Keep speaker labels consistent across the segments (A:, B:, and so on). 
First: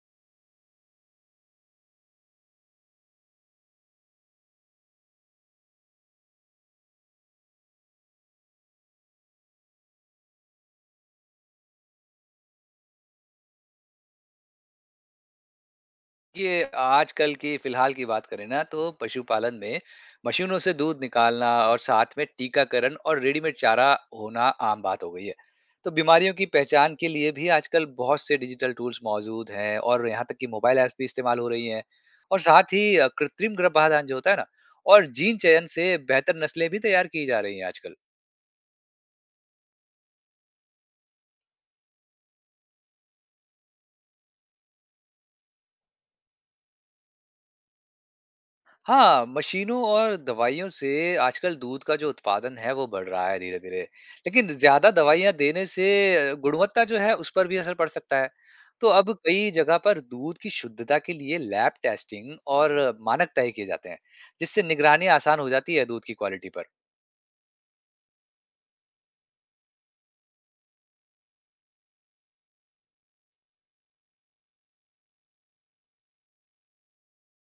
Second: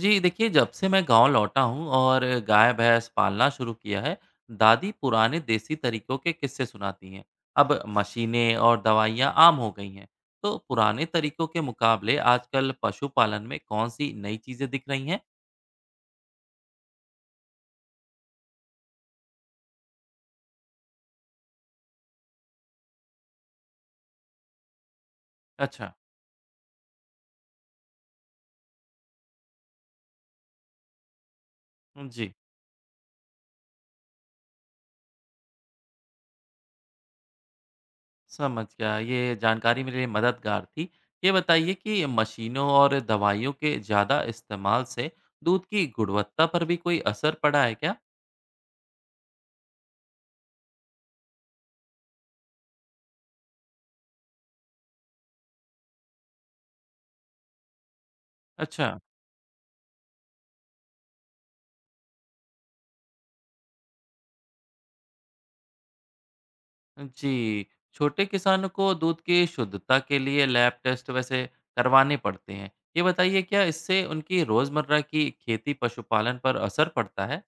A: जी देखिए, जब से मैं गाँव लौटा हूँ और गाय-भैंस पालना शुरू किया है, दादी पुराने देसी तरीकों के किस्से सुनाती हैं। अब मशीनें और दवाइयाँ आम हो गई हैं। तो पुराने तरीकों के मुकाबले आजकल पशुपालन में कौन-सी नई चीज़ें दिख रही हैं?
B: ये आजकल की फिलहाल की बात करें ना तो पशुपालन में मशीनों से दूध निकालना और साथ में टीकाकरण और रेडीमेड चारा होना आम बात हो गई है। तो
A: अच्छा,
B: बीमारियों की पहचान के लिए भी आजकल बहुत से डिजिटल टूल्स मौजूद हैं और यहाँ तक कि मोबाइल ऐप्स भी इस्तेमाल हो रही हैं।
A: जी,
B: और साथ ही कृत्रिम गर्भाधान जो होता है ना, और जीन चयन से बेहतर नस्लें भी तैयार की जा रही हैं आजकल।
A: समझ गया। ये जानकारी मेरे लिए मददगार थी। ये बताइए कि मशीनों और दवाइयों के ज़्यादा इस्तेमाल से दूध की गुणवत्ता पर भी कोई असर पड़ा है क्या?
B: हाँ, मशीनों और दवाइयों से आजकल दूध का जो उत्पादन है वो बढ़ रहा है धीरे-धीरे। लेकिन ज़्यादा दवाइयाँ देने से गुणवत्ता जो है उस पर भी असर पड़ सकता है। तो
A: अच्छा।
B: अब कई जगह पर दूध की शुद्धता के लिए लैब टेस्टिंग और मानक तय किए जाते हैं, जिससे निगरानी आसान हो जाती है दूध की क्वालिटी पर।
A: जी, छोटे किसानों को दूध की शुद्धता के लिए लैब टेस्ट वैसे करवाने पड़ते हैं। ये बताइए क्या इससे उनकी रोज़मर्रा की खेती पशुपालन पर असर पड़ता है?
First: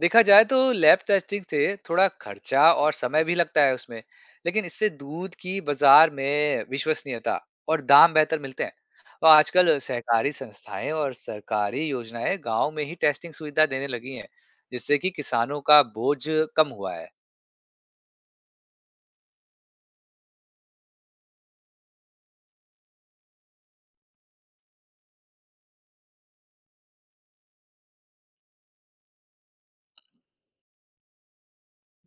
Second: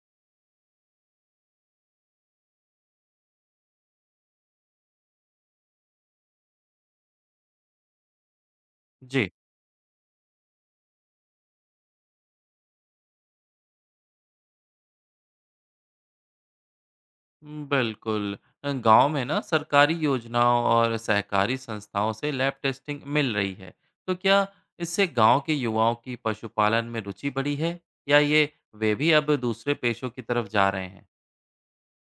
B: देखा जाए तो लैब टेस्टिंग से थोड़ा खर्चा और समय भी लगता है उसमें, लेकिन इससे दूध की बाजार में विश्वसनीयता और दाम बेहतर मिलते हैं।
A: जी।
B: और आजकल सहकारी संस्थाएं और सरकारी योजनाएं गांव में ही टेस्टिंग सुविधा देने लगी हैं, जिससे कि किसानों का बोझ कम हुआ है।
A: बिल्कुल। गाँव में ना सरकारी योजनाओं और सहकारी संस्थाओं से लैब टेस्टिंग मिल रही है। तो क्या इससे गाँव के युवाओं की पशुपालन में रुचि बढ़ी है? या ये वे भी अब दूसरे पेशों की तरफ जा रहे हैं?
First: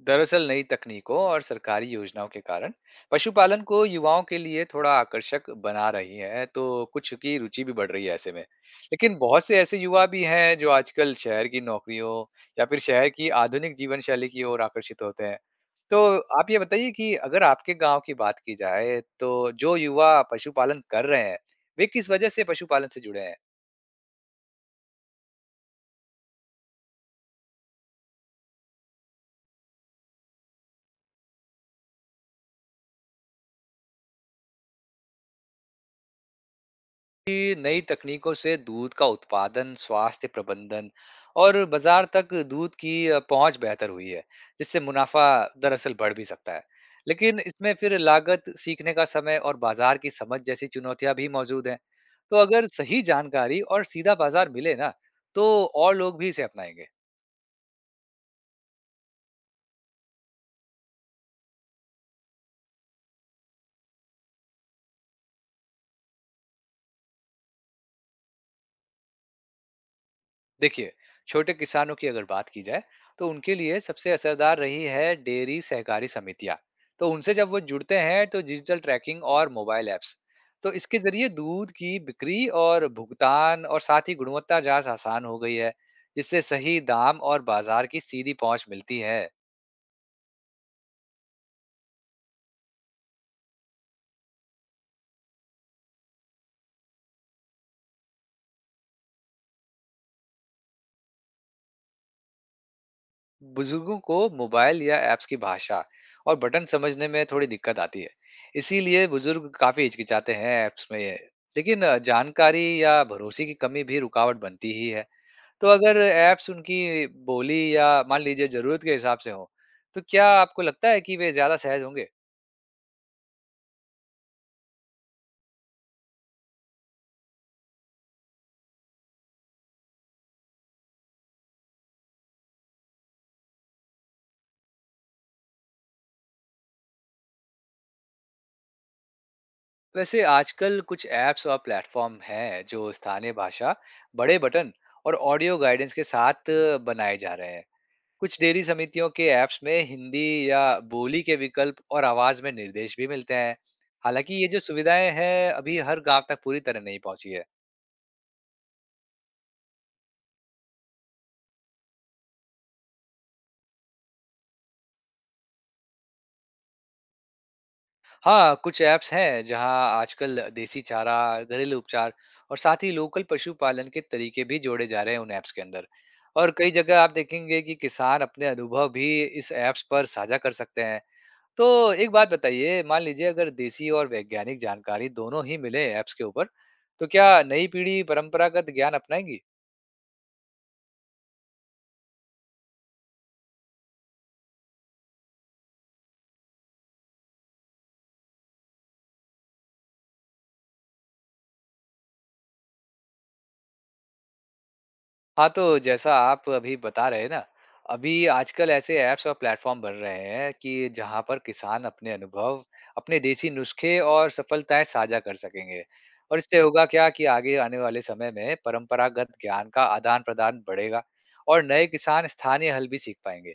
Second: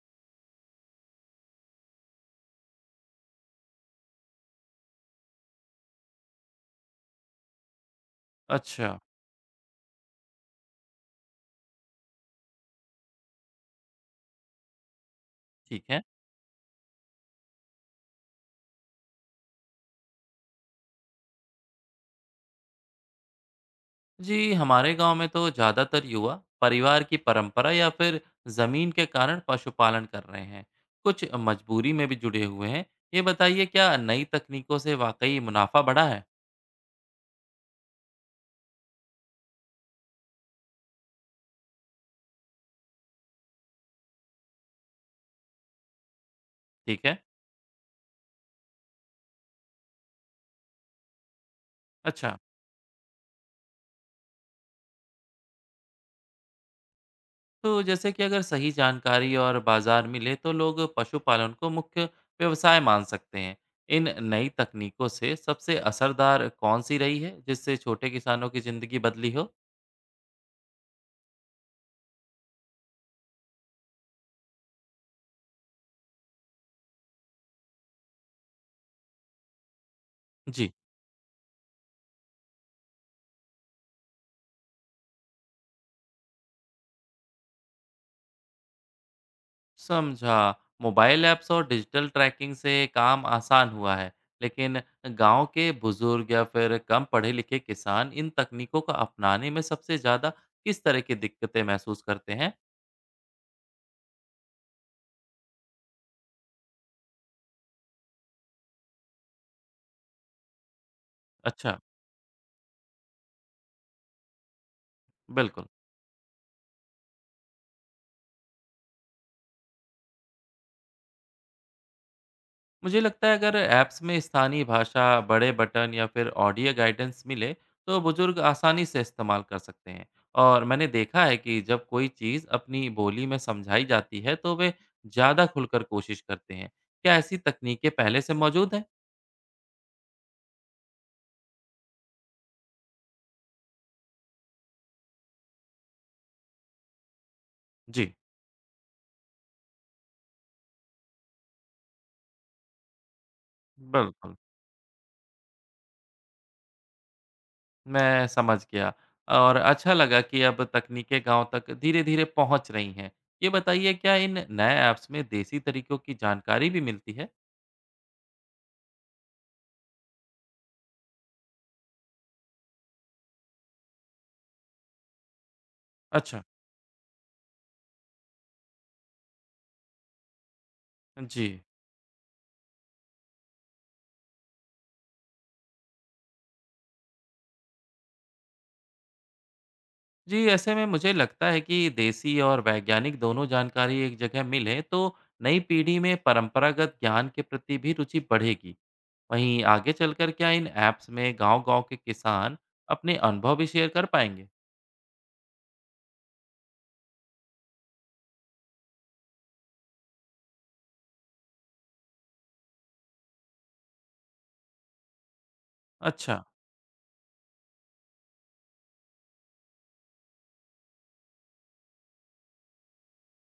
B: दरअसल नई तकनीकों और सरकारी योजनाओं के कारण पशुपालन को युवाओं के लिए थोड़ा आकर्षक बना रही है, तो कुछ की रुचि भी बढ़ रही है ऐसे में।
A: अच्छा,
B: लेकिन बहुत से ऐसे युवा भी हैं जो आजकल शहर की नौकरियों या फिर शहर की आधुनिक जीवन शैली की ओर आकर्षित होते हैं।
A: ठीक है।
B: तो आप ये बताइए कि अगर आपके गांव की बात की जाए तो जो युवा पशुपालन कर रहे हैं, वे किस वजह से पशुपालन से जुड़े हैं?
A: जी हमारे गांव में तो ज़्यादातर युवा परिवार की परंपरा या फिर ज़मीन के कारण पशुपालन कर रहे हैं। कुछ मजबूरी में भी जुड़े हुए हैं। ये बताइए क्या नई तकनीकों से वाकई मुनाफा बढ़ा है?
B: कि नई तकनीकों से दूध का उत्पादन, स्वास्थ्य प्रबंधन और बाजार तक दूध की पहुंच बेहतर हुई है, जिससे मुनाफा दरअसल बढ़ भी सकता है।
A: ठीक है।
B: लेकिन इसमें फिर लागत, सीखने का समय और बाजार की समझ जैसी चुनौतियां भी मौजूद हैं।
A: अच्छा।
B: तो अगर सही जानकारी और सीधा बाजार मिले ना, तो और लोग भी इसे अपनाएंगे।
A: तो जैसे कि अगर सही जानकारी और बाजार मिले तो लोग पशुपालन को मुख्य व्यवसाय मान सकते हैं। इन नई तकनीकों से सबसे असरदार कौन सी रही है जिससे छोटे किसानों की ज़िंदगी बदली हो?
B: देखिए, छोटे किसानों की अगर बात की जाए तो उनके लिए सबसे असरदार रही है डेयरी सहकारी समितियां। तो उनसे जब वो जुड़ते हैं तो डिजिटल ट्रैकिंग और मोबाइल ऐप्स,
A: जी।
B: तो इसके जरिए दूध की बिक्री और भुगतान और साथ ही गुणवत्ता जांच आसान हो गई है, जिससे सही दाम और बाजार की सीधी पहुंच मिलती है।
A: समझा। मोबाइल ऐप्स और डिजिटल ट्रैकिंग से काम आसान हुआ है, लेकिन गांव के बुजुर्ग या फिर कम पढ़े-लिखे किसान इन तकनीकों को अपनाने में सबसे ज़्यादा किस तरह की दिक्कतें महसूस करते हैं?
B: बुजुर्गों को मोबाइल या ऐप्स की भाषा और बटन समझने में थोड़ी दिक्कत आती है, इसीलिए बुजुर्ग काफी हिचकिचाते हैं ऐप्स में ये।
A: अच्छा,
B: लेकिन जानकारी या भरोसे की कमी भी रुकावट बनती ही है।
A: बिल्कुल।
B: तो अगर ऐप्स उनकी बोली या मान लीजिए जरूरत के हिसाब से हो, तो क्या आपको लगता है कि वे ज्यादा सहज होंगे?
A: मुझे लगता है अगर ऐप्स में स्थानीय भाषा, बड़े बटन या फिर ऑडियो गाइडेंस मिले तो बुजुर्ग आसानी से इस्तेमाल कर सकते हैं। और मैंने देखा है कि जब कोई चीज़ अपनी बोली में समझाई जाती है तो वे ज़्यादा खुलकर कोशिश करते हैं। क्या ऐसी तकनीकें पहले से मौजूद हैं?
B: वैसे आजकल कुछ ऐप्स और प्लेटफॉर्म हैं जो स्थानीय भाषा, बड़े बटन और ऑडियो गाइडेंस के साथ बनाए जा रहे हैं।
A: जी,
B: कुछ डेयरी समितियों के ऐप्स में हिंदी या बोली के विकल्प और आवाज में निर्देश भी मिलते हैं।
A: बिल्कुल,
B: हालांकि ये जो सुविधाएं हैं अभी हर गांव तक पूरी तरह नहीं पहुंची है।
A: मैं समझ गया और अच्छा लगा कि अब तकनीकें गांव तक धीरे-धीरे पहुंच रही हैं। ये बताइए क्या इन नए ऐप्स में देसी तरीकों की जानकारी भी मिलती है?
B: हाँ, कुछ ऐप्स हैं जहां आजकल देसी चारा, घरेलू उपचार और साथ ही लोकल पशुपालन के तरीके भी जोड़े जा रहे हैं उन ऐप्स के अंदर।
A: अच्छा,
B: और कई जगह आप देखेंगे कि किसान अपने अनुभव भी इस ऐप्स पर साझा कर सकते हैं।
A: जी।
B: तो एक बात बताइए, मान लीजिए अगर देसी और वैज्ञानिक जानकारी दोनों ही मिले ऐप्स के ऊपर, तो क्या नई पीढ़ी परंपरागत ज्ञान अपनाएगी?
A: जी, ऐसे में मुझे लगता है कि देसी और वैज्ञानिक दोनों जानकारी एक जगह मिले तो नई पीढ़ी में परंपरागत ज्ञान के प्रति भी रुचि बढ़ेगी। वहीं आगे चलकर क्या इन ऐप्स में गांव-गांव के किसान अपने अनुभव भी शेयर कर पाएंगे?
B: हाँ, तो जैसा आप अभी बता रहे हैं ना, अभी आजकल ऐसे ऐप्स और प्लेटफॉर्म बन रहे हैं कि जहाँ पर किसान अपने अनुभव, अपने देसी नुस्खे और सफलताएं साझा कर सकेंगे।
A: अच्छा।
B: और इससे होगा क्या कि आगे आने वाले समय में परंपरागत ज्ञान का आदान-प्रदान बढ़ेगा और नए किसान स्थानीय हल भी सीख पाएंगे।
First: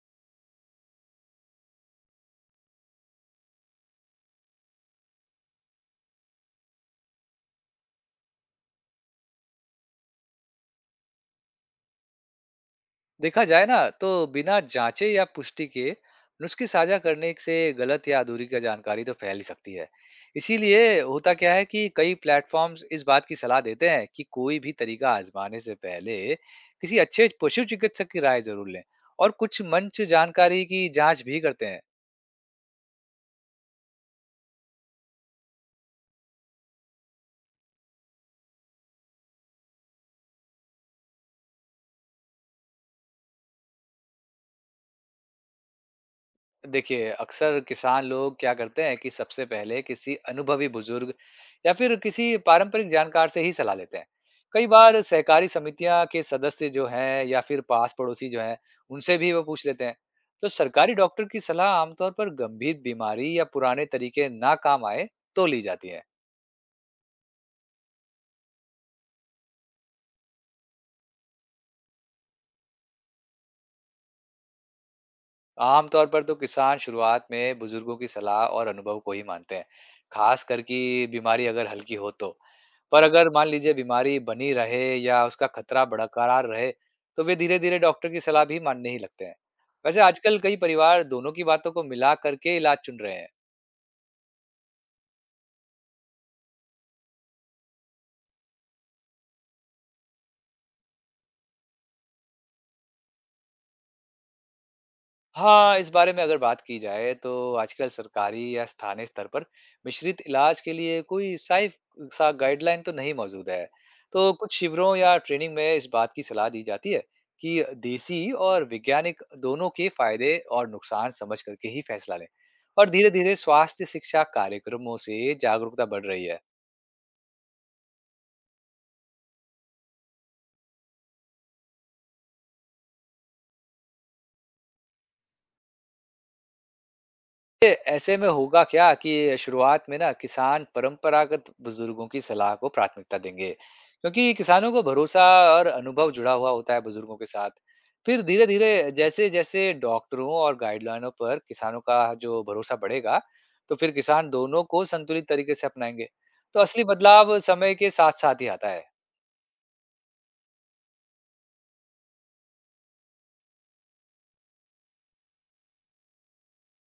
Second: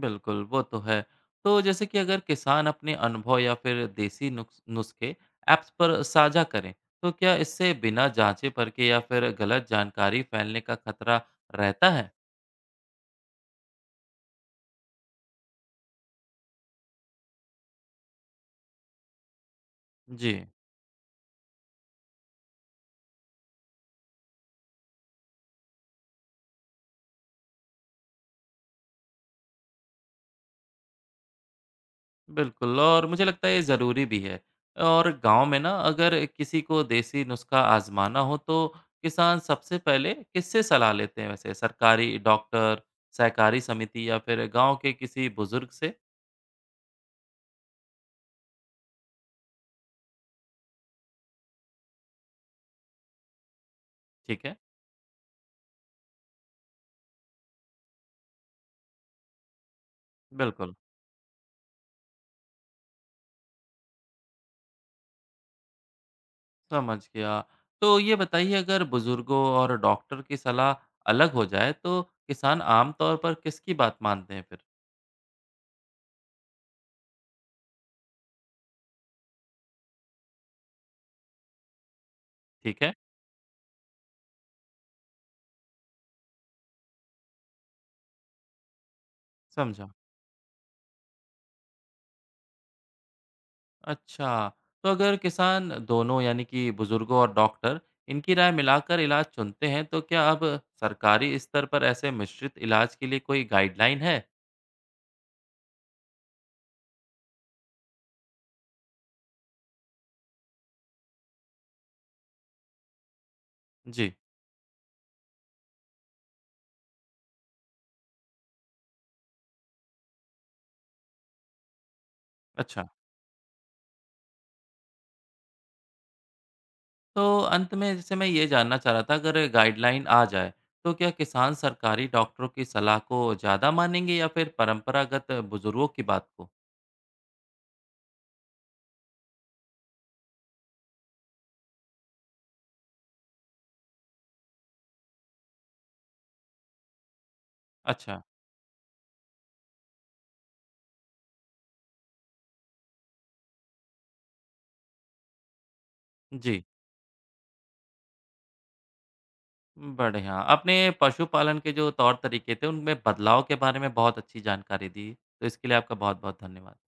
A: बिल्कुल, वो तो है। तो जैसे कि अगर किसान अपने अनुभव या फिर देसी नुक्स नुस्खे ऐप्स पर साझा करें, तो क्या इससे बिना जांचे परखे या फिर गलत जानकारी फैलने का खतरा रहता है?
B: देखा जाए ना तो बिना जांचे या पुष्टि के नुस्खे साझा करने से गलत या अधूरी का जानकारी तो फैल ही सकती है।
A: जी।
B: इसीलिए होता क्या है कि कई प्लेटफॉर्म्स इस बात की सलाह देते हैं कि कोई भी तरीका आजमाने से पहले किसी अच्छे पशु चिकित्सक की राय जरूर लें, और कुछ मंच जानकारी की जांच भी करते हैं।
A: बिल्कुल और मुझे लगता है ये ज़रूरी भी है। और गाँव में ना अगर किसी को देसी नुस्खा आज़माना हो तो किसान सबसे पहले किससे सलाह लेते हैं वैसे? सरकारी डॉक्टर, सहकारी समिति या फिर गाँव के किसी बुज़ुर्ग से?
B: देखिए, अक्सर किसान लोग क्या करते हैं कि सबसे पहले किसी अनुभवी बुजुर्ग या फिर किसी पारंपरिक जानकार से ही सलाह लेते हैं।
A: ठीक है,
B: कई बार सहकारी समितियां के सदस्य जो हैं या फिर पास पड़ोसी जो हैं, उनसे भी वो पूछ लेते हैं। तो
A: बिल्कुल,
B: सरकारी डॉक्टर की सलाह आमतौर पर गंभीर बीमारी या पुराने तरीके ना काम आए तो ली जाती है।
A: समझ गया। तो ये बताइए अगर बुज़ुर्गों और डॉक्टर की सलाह अलग हो जाए तो किसान आम तौर पर किसकी बात मानते हैं फिर?
B: आमतौर पर तो किसान शुरुआत में बुजुर्गों की सलाह और अनुभव को ही मानते हैं, खास कर कि बीमारी अगर हल्की हो तो।
A: ठीक है,
B: पर अगर मान लीजिए बीमारी बनी रहे या उसका खतरा बरकरार रहे, तो वे धीरे-धीरे डॉक्टर की सलाह भी मानने ही लगते हैं।
A: समझा।
B: वैसे आजकल कई परिवार दोनों की बातों को मिला करके इलाज चुन रहे हैं।
A: अच्छा, तो अगर किसान दोनों यानी कि बुजुर्गों और डॉक्टर इनकी राय मिलाकर इलाज चुनते हैं तो क्या अब सरकारी स्तर पर ऐसे मिश्रित इलाज के लिए कोई गाइडलाइन है?
B: हाँ, इस बारे में अगर बात की जाए तो आजकल सरकारी या स्थानीय स्तर पर मिश्रित इलाज के लिए कोई साइफ सा गाइडलाइन तो नहीं मौजूद है।
A: जी,
B: तो कुछ शिविरों या ट्रेनिंग में इस बात की सलाह दी जाती है कि देसी और वैज्ञानिक दोनों के फायदे और नुकसान समझ करके ही फैसला लें।
A: अच्छा।
B: और धीरे-धीरे स्वास्थ्य शिक्षा कार्यक्रमों से जागरूकता बढ़ रही है।
A: तो अंत में जैसे मैं ये जानना चाह रहा था अगर गाइडलाइन आ जाए तो क्या किसान सरकारी डॉक्टरों की सलाह को ज़्यादा मानेंगे या फिर परंपरागत बुजुर्गों की बात को?
B: ये ऐसे में होगा क्या कि शुरुआत में ना किसान परंपरागत बुजुर्गों की सलाह को प्राथमिकता देंगे क्योंकि किसानों को भरोसा और अनुभव जुड़ा हुआ होता है बुजुर्गों के साथ।
A: अच्छा,
B: फिर धीरे धीरे, जैसे जैसे डॉक्टरों और गाइडलाइनों पर किसानों का जो भरोसा बढ़ेगा, तो फिर किसान दोनों को संतुलित तरीके से अपनाएंगे। तो
A: जी।
B: असली बदलाव समय के साथ साथ ही आता है।
A: बढ़िया। आपने पशुपालन के जो तौर तरीके थे उनमें बदलाव के बारे में बहुत अच्छी जानकारी दी। तो इसके लिए आपका बहुत-बहुत धन्यवाद।